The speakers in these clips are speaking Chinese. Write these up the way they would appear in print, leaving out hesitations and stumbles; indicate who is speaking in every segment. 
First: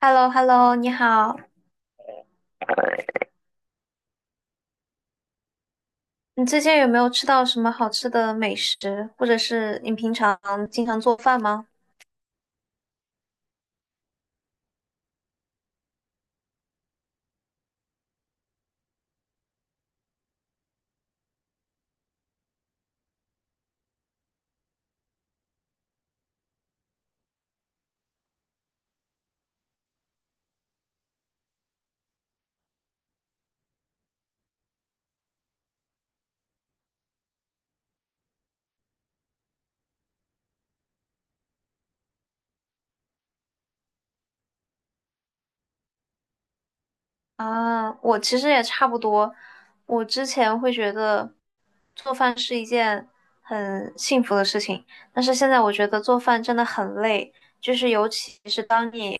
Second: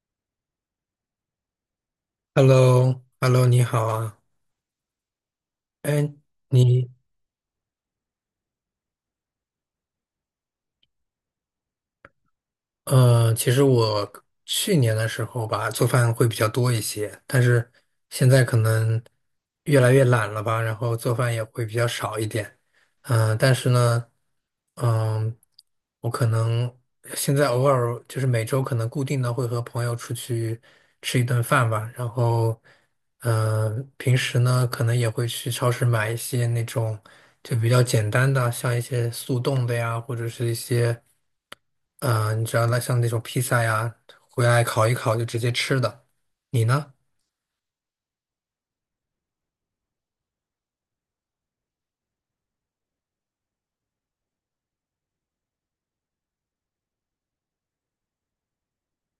Speaker 1: Hello hello 你好。
Speaker 2: h e l l o hello 你好啊，哎，
Speaker 1: 你最近
Speaker 2: 你，
Speaker 1: 有没有吃到什么好吃的美食，或者是你平常经常做饭吗？
Speaker 2: 其实我去年的时候吧，做饭会比较多一些，但是现在可能越来越懒了吧，然后做饭也会比较少一点。但是呢，嗯、我可能现在偶尔就是每周可能固定的会和朋友出去吃一顿饭吧，然后，平时呢可能也会去超市买一些那种就比较简单的，像一些速冻的呀，或者是一些。你知道那像那种披萨呀，回来烤一烤就直接吃的。你呢？
Speaker 1: 啊，我其实也差不多。我之前会觉得做饭是一件很幸福的事情，但是现在我觉得做饭真的很累，就是尤其是当你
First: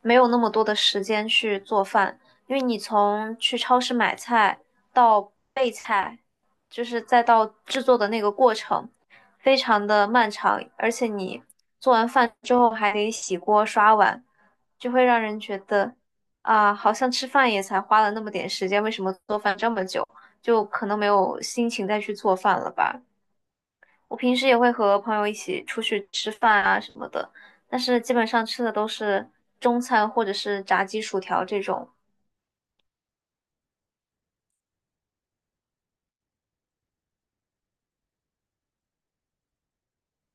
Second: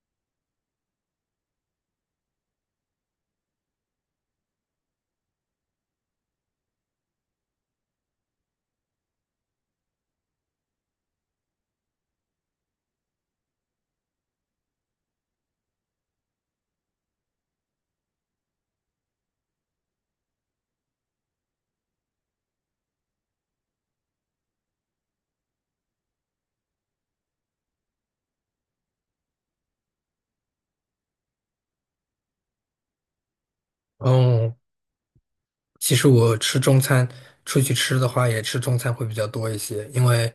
Speaker 1: 没有那么多的时间去做饭，因为你从去超市买菜到备菜，就是再到制作的那个过程，非常的漫长，而且你做完饭之后还得洗锅刷碗，就会让人觉得。啊，好像吃饭也才花了那么点时间，为什么做饭这么久？就可能没有心情再去做饭了吧。我平时也会和朋友一起出去吃饭啊什么的，但是基本上吃的都是中餐或者是炸鸡、薯条这种
Speaker 2: 嗯哦，其实我吃中餐，出去吃的话也吃中餐会比较多一些，因为，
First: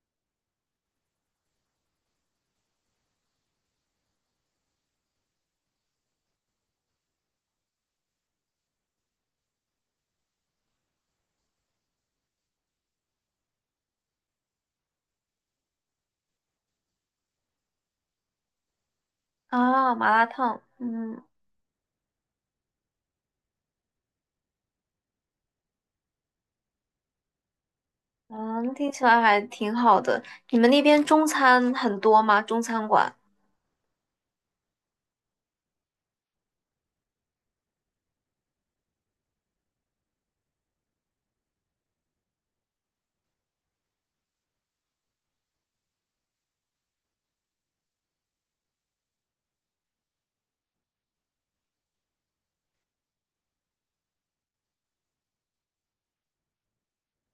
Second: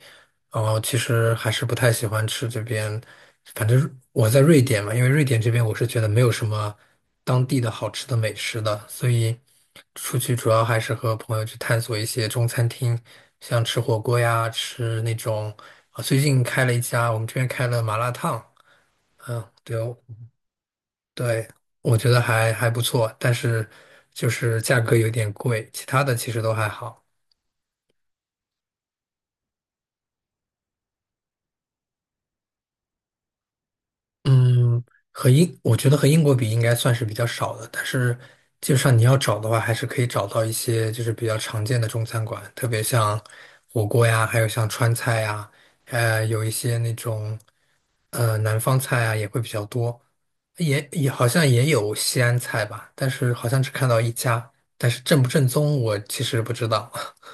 Speaker 2: 其实还是不太喜欢吃这边，反正我在瑞典嘛，因为瑞典这边我是觉得没有什么当地的好吃的美食的，所以出去主要还是和朋友去探索一些中餐厅，像吃火锅呀，吃那种，啊，最近开了一家，我们这边开了麻辣烫，嗯，对
Speaker 1: 啊，
Speaker 2: 哦。
Speaker 1: 麻辣烫，嗯
Speaker 2: 对，我觉得还不错，但是就是价格有点贵，其他的其实都还好。
Speaker 1: 嗯，听起来还挺好的。你们那边中餐很多吗？中餐馆？
Speaker 2: 嗯，我觉得和英国比应该算是比较少的，但是基本上你要找的话，还是可以找到一些就是比较常见的中餐馆，特别像火锅呀，还有像川菜呀，有一些那种南方菜啊也会比较多，也好像也有西安菜吧，但是好像只看到一家，但是正不正宗我其实不知道。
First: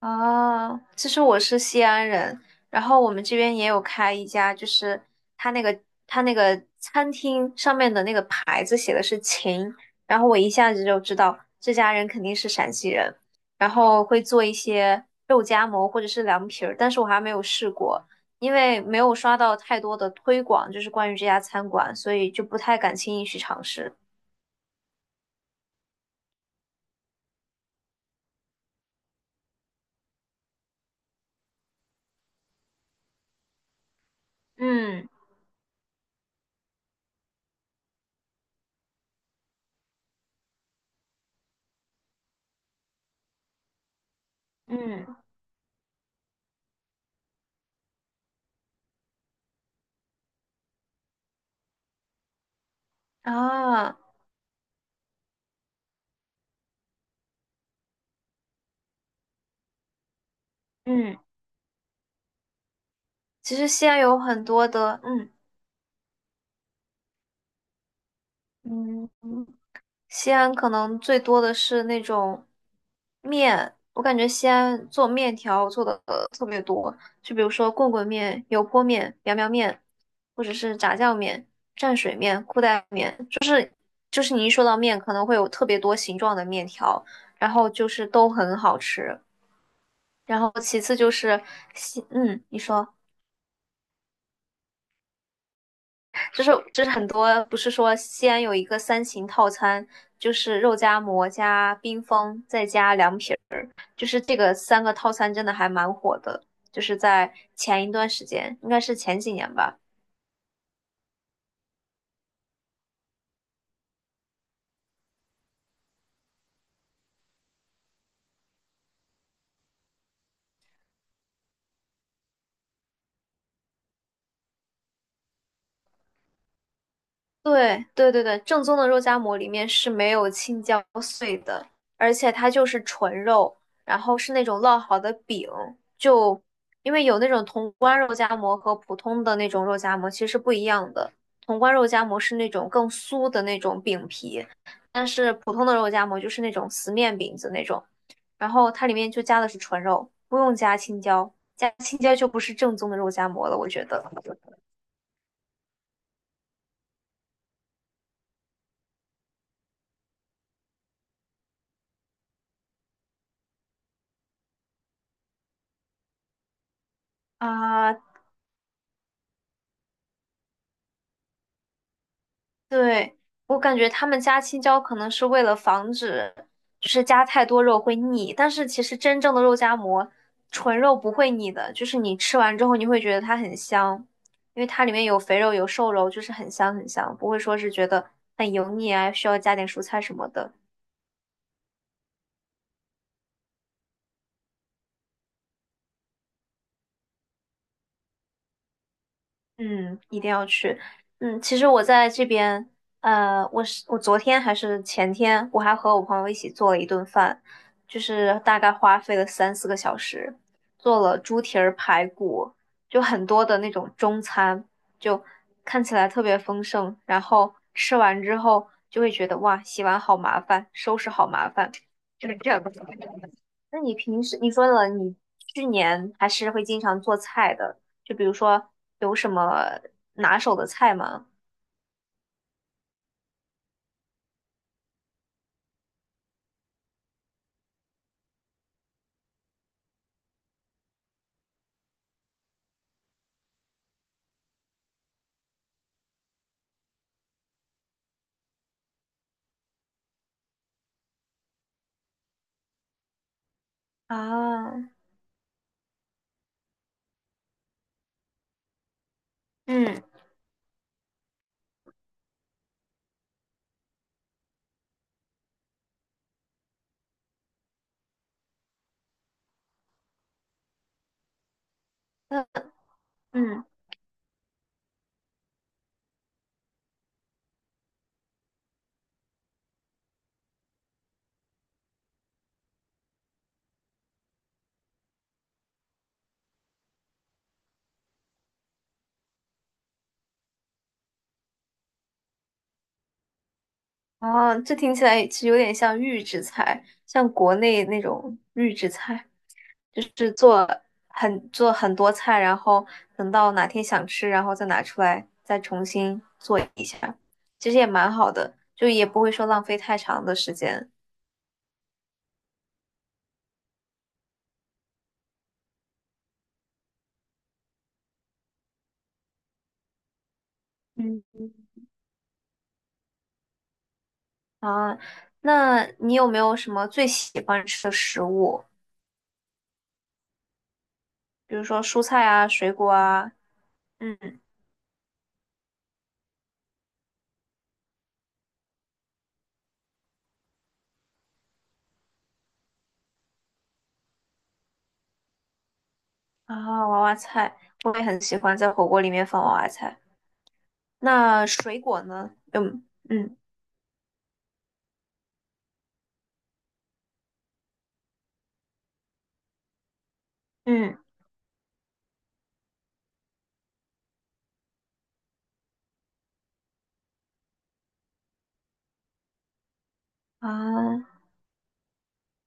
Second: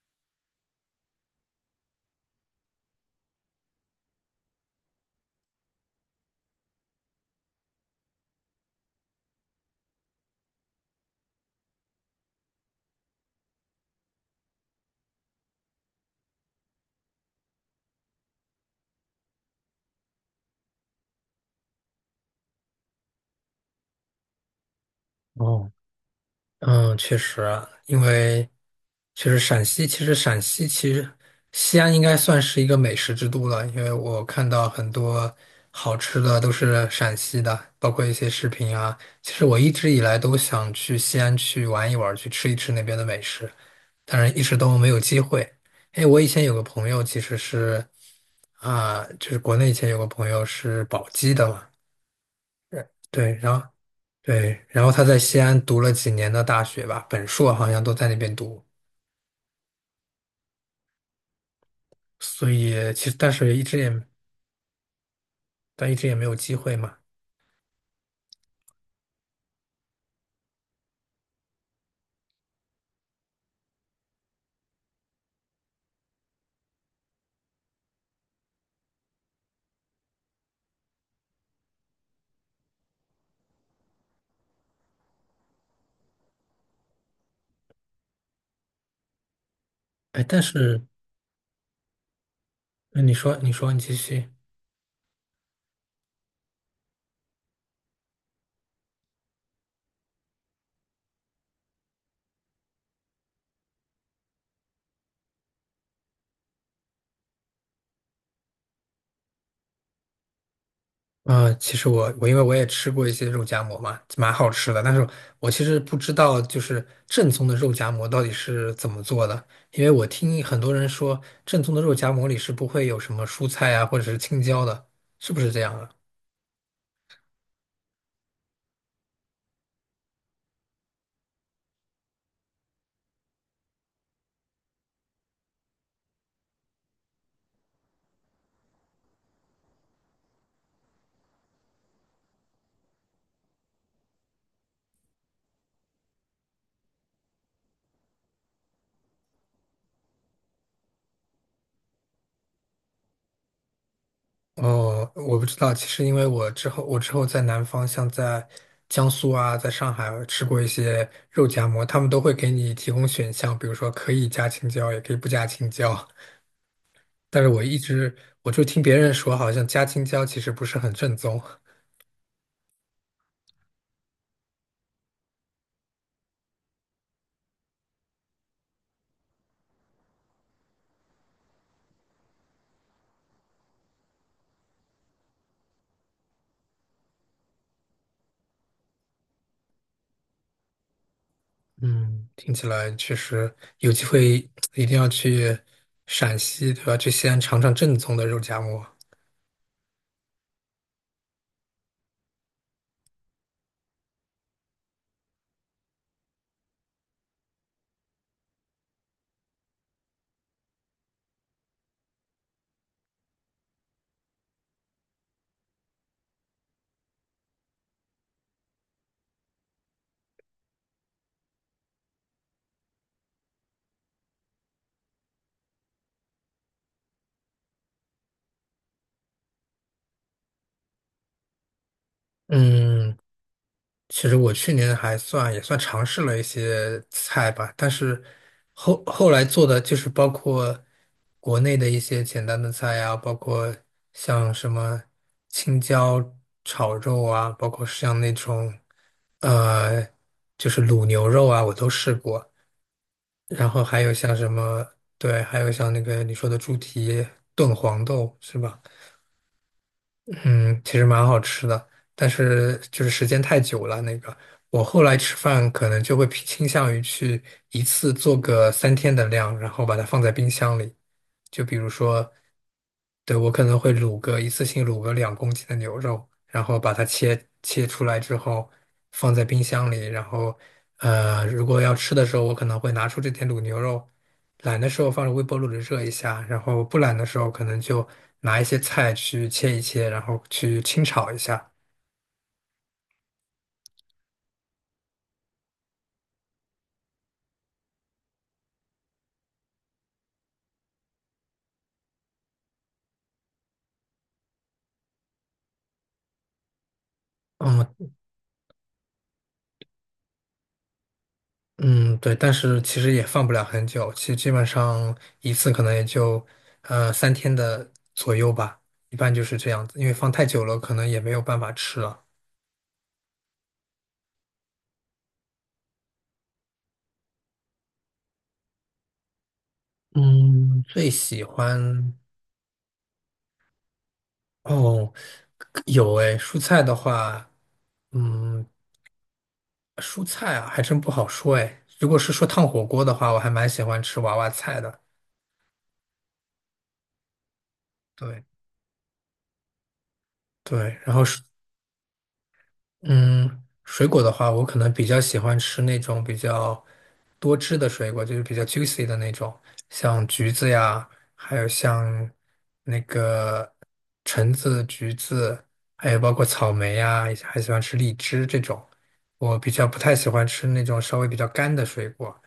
Speaker 1: 啊，其实我是西安人，然后我们这边也有开一家，就是他那个他那个餐厅上面的那个牌子写的是“秦”，然后我一下子就知道这家人肯定是陕西人，然后会做一些肉夹馍或者是凉皮儿，但是我还没有试过，因为没有刷到太多的推广，就是关于这家餐馆，所以就不太敢轻易去尝试。
Speaker 2: 哦。嗯，确实啊因为确实陕西，其实陕西其实西安应该算是一个美食之都了，因为我看到很
Speaker 1: 嗯
Speaker 2: 多好吃的都是陕西的，包括一些视频啊。其实我一直以来都想去西安去玩一玩，去吃一吃那边的美食，但是一直都没有机
Speaker 1: 嗯
Speaker 2: 会。哎，我以前有个朋友其实是啊，就是国内以前有个朋友是宝鸡的嘛，呃对，然后
Speaker 1: 啊
Speaker 2: 对，然后他在西安读了几年的大学吧，本硕好像都在那边读，
Speaker 1: 嗯，
Speaker 2: 所以其实但
Speaker 1: 其
Speaker 2: 是一
Speaker 1: 实
Speaker 2: 直
Speaker 1: 西
Speaker 2: 也
Speaker 1: 安有很多的嗯。
Speaker 2: 但一直也没有机会嘛。
Speaker 1: 嗯，西安可能最多的是那种面，我感觉西安做面条做的特别多，就比如说棍棍面、油泼面、苗苗面，或者是炸酱面、蘸水面、裤带面，就是你一说到面，可能会有特别多形状的面条，然后就是都很好吃。
Speaker 2: 哎，
Speaker 1: 然
Speaker 2: 但
Speaker 1: 后
Speaker 2: 是
Speaker 1: 其次就是嗯，你说，
Speaker 2: 那你说你继续。
Speaker 1: 就是很多不是说西安有一个三秦套餐，就是肉夹馍加冰峰再加凉皮。就是这个三个套餐真的还蛮火的，就是在前一段时间，应该是前几年吧，
Speaker 2: 啊，其实我因为我也吃过一些肉夹馍嘛，蛮好吃的，但是我其实不知道就是正宗的肉夹馍到底是怎么做的，因为我听很多人说正宗的肉夹馍里是不会有什么蔬菜啊或者是青椒的，是不是这样啊？
Speaker 1: 对对对对，正宗的肉夹馍里面是没有青椒碎的，而且它就是纯肉，然后是那种烙好的饼。就因为有那种潼关肉夹馍和普通的那种肉夹馍其实是不一样的，潼关肉夹馍是那种更酥的那种饼皮，但是普通的肉夹馍就是那种死面饼子那种，然后它里面就加的是纯肉，不用加青椒，加青椒就不是正宗的肉夹馍了，我觉得。
Speaker 2: 哦，我不知道。其实因为我之后在南方，像在江苏啊，在上海吃过一些肉夹馍，他们都会给你提供选项，比如说可以加青椒，也可以不加青椒。但是我一
Speaker 1: 啊、
Speaker 2: 直我就听别人说，好像加青椒其实不是很正宗。
Speaker 1: 对，我感觉他们加青椒可能是为了防止，就是加太多肉会腻。但是其实真正的肉夹馍，纯肉不会腻的，就是你吃完之后你会觉得它很香，因为它里面有肥肉有瘦肉，就是很香很香，不会说是觉得很油腻啊，需要加点蔬菜什么的。
Speaker 2: 嗯，听起来确实有机会一定要去陕西，对吧？去西安尝尝正宗的肉夹馍。
Speaker 1: 嗯，一定要去。嗯，其实我在这边，我昨天还是前天，我还和我朋友一起做了一顿饭，就是大概花费了3、4个小时，做了猪蹄儿排骨，就很多的那种中餐，就看起来特别丰盛。然后吃完之后就会觉得哇，洗碗好麻烦，收拾好麻烦，就是这样。那你平时你说了，你去年还是会经常做菜的，就比如说有什么拿手的菜吗？
Speaker 2: 嗯，其实我去年还算也算尝试了一些菜吧，但是后来做的就是包括国内的一些简单的菜呀、包括像什么青椒炒肉啊，包括像那种呃就是卤牛肉啊，我都试过。然后还有像什
Speaker 1: 啊，
Speaker 2: 么，对，还有像那个你说的猪蹄炖黄豆是吧？
Speaker 1: 嗯，
Speaker 2: 嗯，其实蛮好吃的，但是就是时间太久了。那个，我后来吃饭可能就会偏倾向于去一次做个三天的量，然后把它放在冰箱里。就比如说，
Speaker 1: 那
Speaker 2: 对，我可
Speaker 1: 嗯，
Speaker 2: 能会一次性卤个2公斤的牛肉，然后把它切出来之后放在冰箱里，然后如果要吃的时候，我可能会拿出这点卤牛肉，懒的时候放入微波炉里热一下，然后不懒的时候可能就拿一些菜去切一切，然后去清炒一下。
Speaker 1: 哦，这听起来其实有点像预制菜，像国内那种预制菜，就是做很多菜，然后等到哪天想吃，然后再拿出来，再重新做一下，其实也
Speaker 2: 嗯
Speaker 1: 蛮好的，就也不会说浪费太长的时间。
Speaker 2: 嗯，对，但是其实也放不了很久，其实基本上一次可能也就三天的左右吧，一般就是这样子，因为放太久了可能也
Speaker 1: 嗯。
Speaker 2: 没有办法吃了。
Speaker 1: 啊，那你有没有什么最喜欢吃的食物？
Speaker 2: 嗯，最喜
Speaker 1: 比如说蔬
Speaker 2: 欢
Speaker 1: 菜啊、水果啊，嗯，
Speaker 2: 哦，有诶，蔬菜的话，嗯，蔬菜啊，还真不好说哎。如果是说烫火锅的话，我还蛮喜欢吃娃娃菜的。
Speaker 1: 啊，娃娃菜，我也很喜
Speaker 2: 对
Speaker 1: 欢在火锅里面放娃娃菜。
Speaker 2: 对，然后是
Speaker 1: 那水果呢？嗯嗯
Speaker 2: 嗯，水果的话，我可能比较喜欢吃那种比较多汁的水果，就是比较 juicy 的那种，像橘子
Speaker 1: 嗯，
Speaker 2: 呀，还有像那个橙子、橘子，还有包括草莓呀，还喜欢吃荔枝这种。我比较不太喜欢吃那种
Speaker 1: 啊，
Speaker 2: 稍微比较干的水果。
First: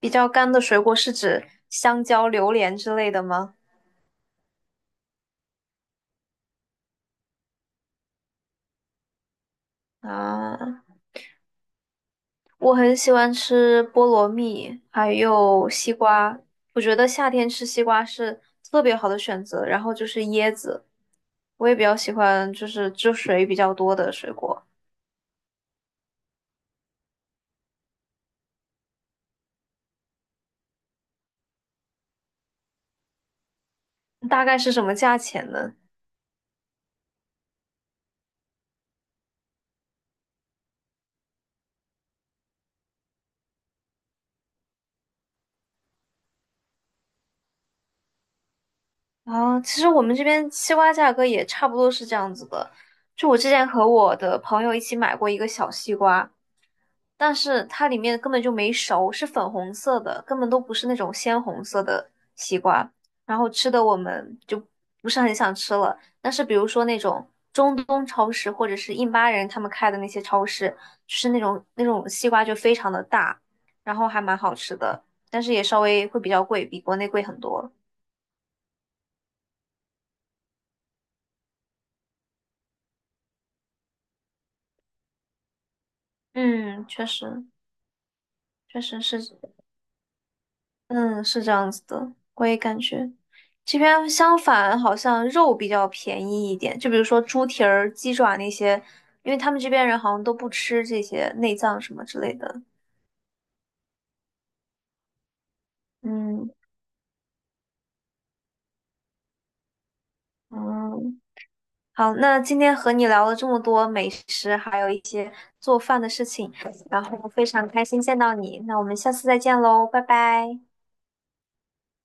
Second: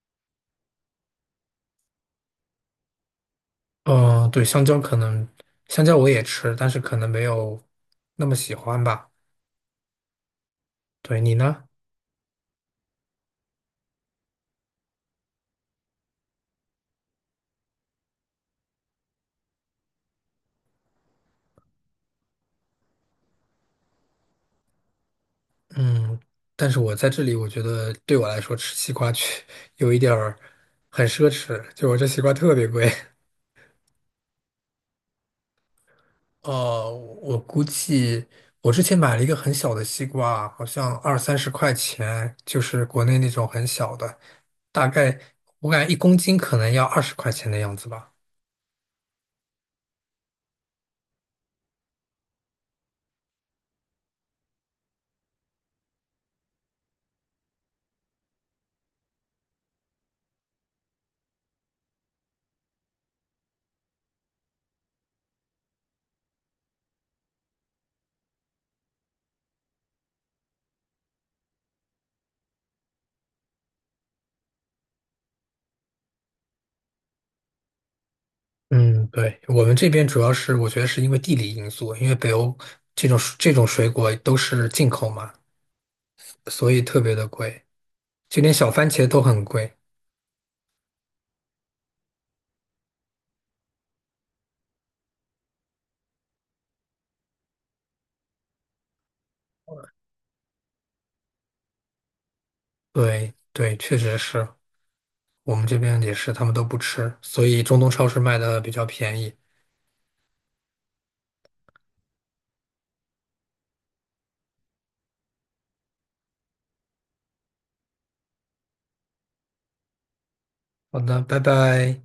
Speaker 1: 比较干的水果是指香蕉、榴莲之类的吗？
Speaker 2: 嗯，对，香蕉可能，香蕉我也吃，但是可能没有那么喜欢吧。
Speaker 1: 啊，
Speaker 2: 对，你呢？
Speaker 1: 我很喜欢吃菠萝蜜，还有西瓜。我觉得夏天吃西瓜是特别好的选择。然后就是椰子，我也比较喜欢，就是汁水比较多的水果。
Speaker 2: 嗯，但是我在这里，我觉得对我来说吃西瓜有一点儿很奢侈，就我这西瓜特别贵。
Speaker 1: 大概是什么价钱呢？
Speaker 2: 哦，我估计我之前买了一个很小的西瓜，好像二三十块钱，就是国内那种很小的，大概我感觉1公斤可能要20块钱的样子吧。
Speaker 1: 啊，其实我们这边西瓜价格也差不多是这样子的。就我之前和我的朋友一起买过一个小西瓜，但是它里面根本就没熟，是粉红色的，根本都不是那种鲜红色的西瓜。然后吃的我们就不是很想吃了。但是比如说那种中东超市或者是印巴人他们开的那些超市，就是那种西瓜就非常的大，然后还蛮好吃的，但是也稍微会比较贵，比国内贵很多。
Speaker 2: 嗯，对，我们这边主要是我觉得是因为地理因素，因为北欧这种水果都是进口嘛，所以
Speaker 1: 嗯，
Speaker 2: 特
Speaker 1: 确
Speaker 2: 别的
Speaker 1: 实
Speaker 2: 贵，就连小
Speaker 1: 确
Speaker 2: 番
Speaker 1: 实
Speaker 2: 茄都
Speaker 1: 是
Speaker 2: 很贵。
Speaker 1: 嗯，是这样子的，我也感觉这边相反，好像肉比较便宜一点。就比如说猪蹄儿、鸡爪那些，因为他们这边人好像都不吃这些内脏什么之类的。
Speaker 2: 对对，确实是我们这边也是，他
Speaker 1: 嗯
Speaker 2: 们都不吃，所以中东超市卖的比较便宜。
Speaker 1: 嗯，好，那今天和你聊了这么多美食，还有一些做饭的事情，然后非常开心见到你。那我们下次再见喽，拜拜。
Speaker 2: 好的，拜拜。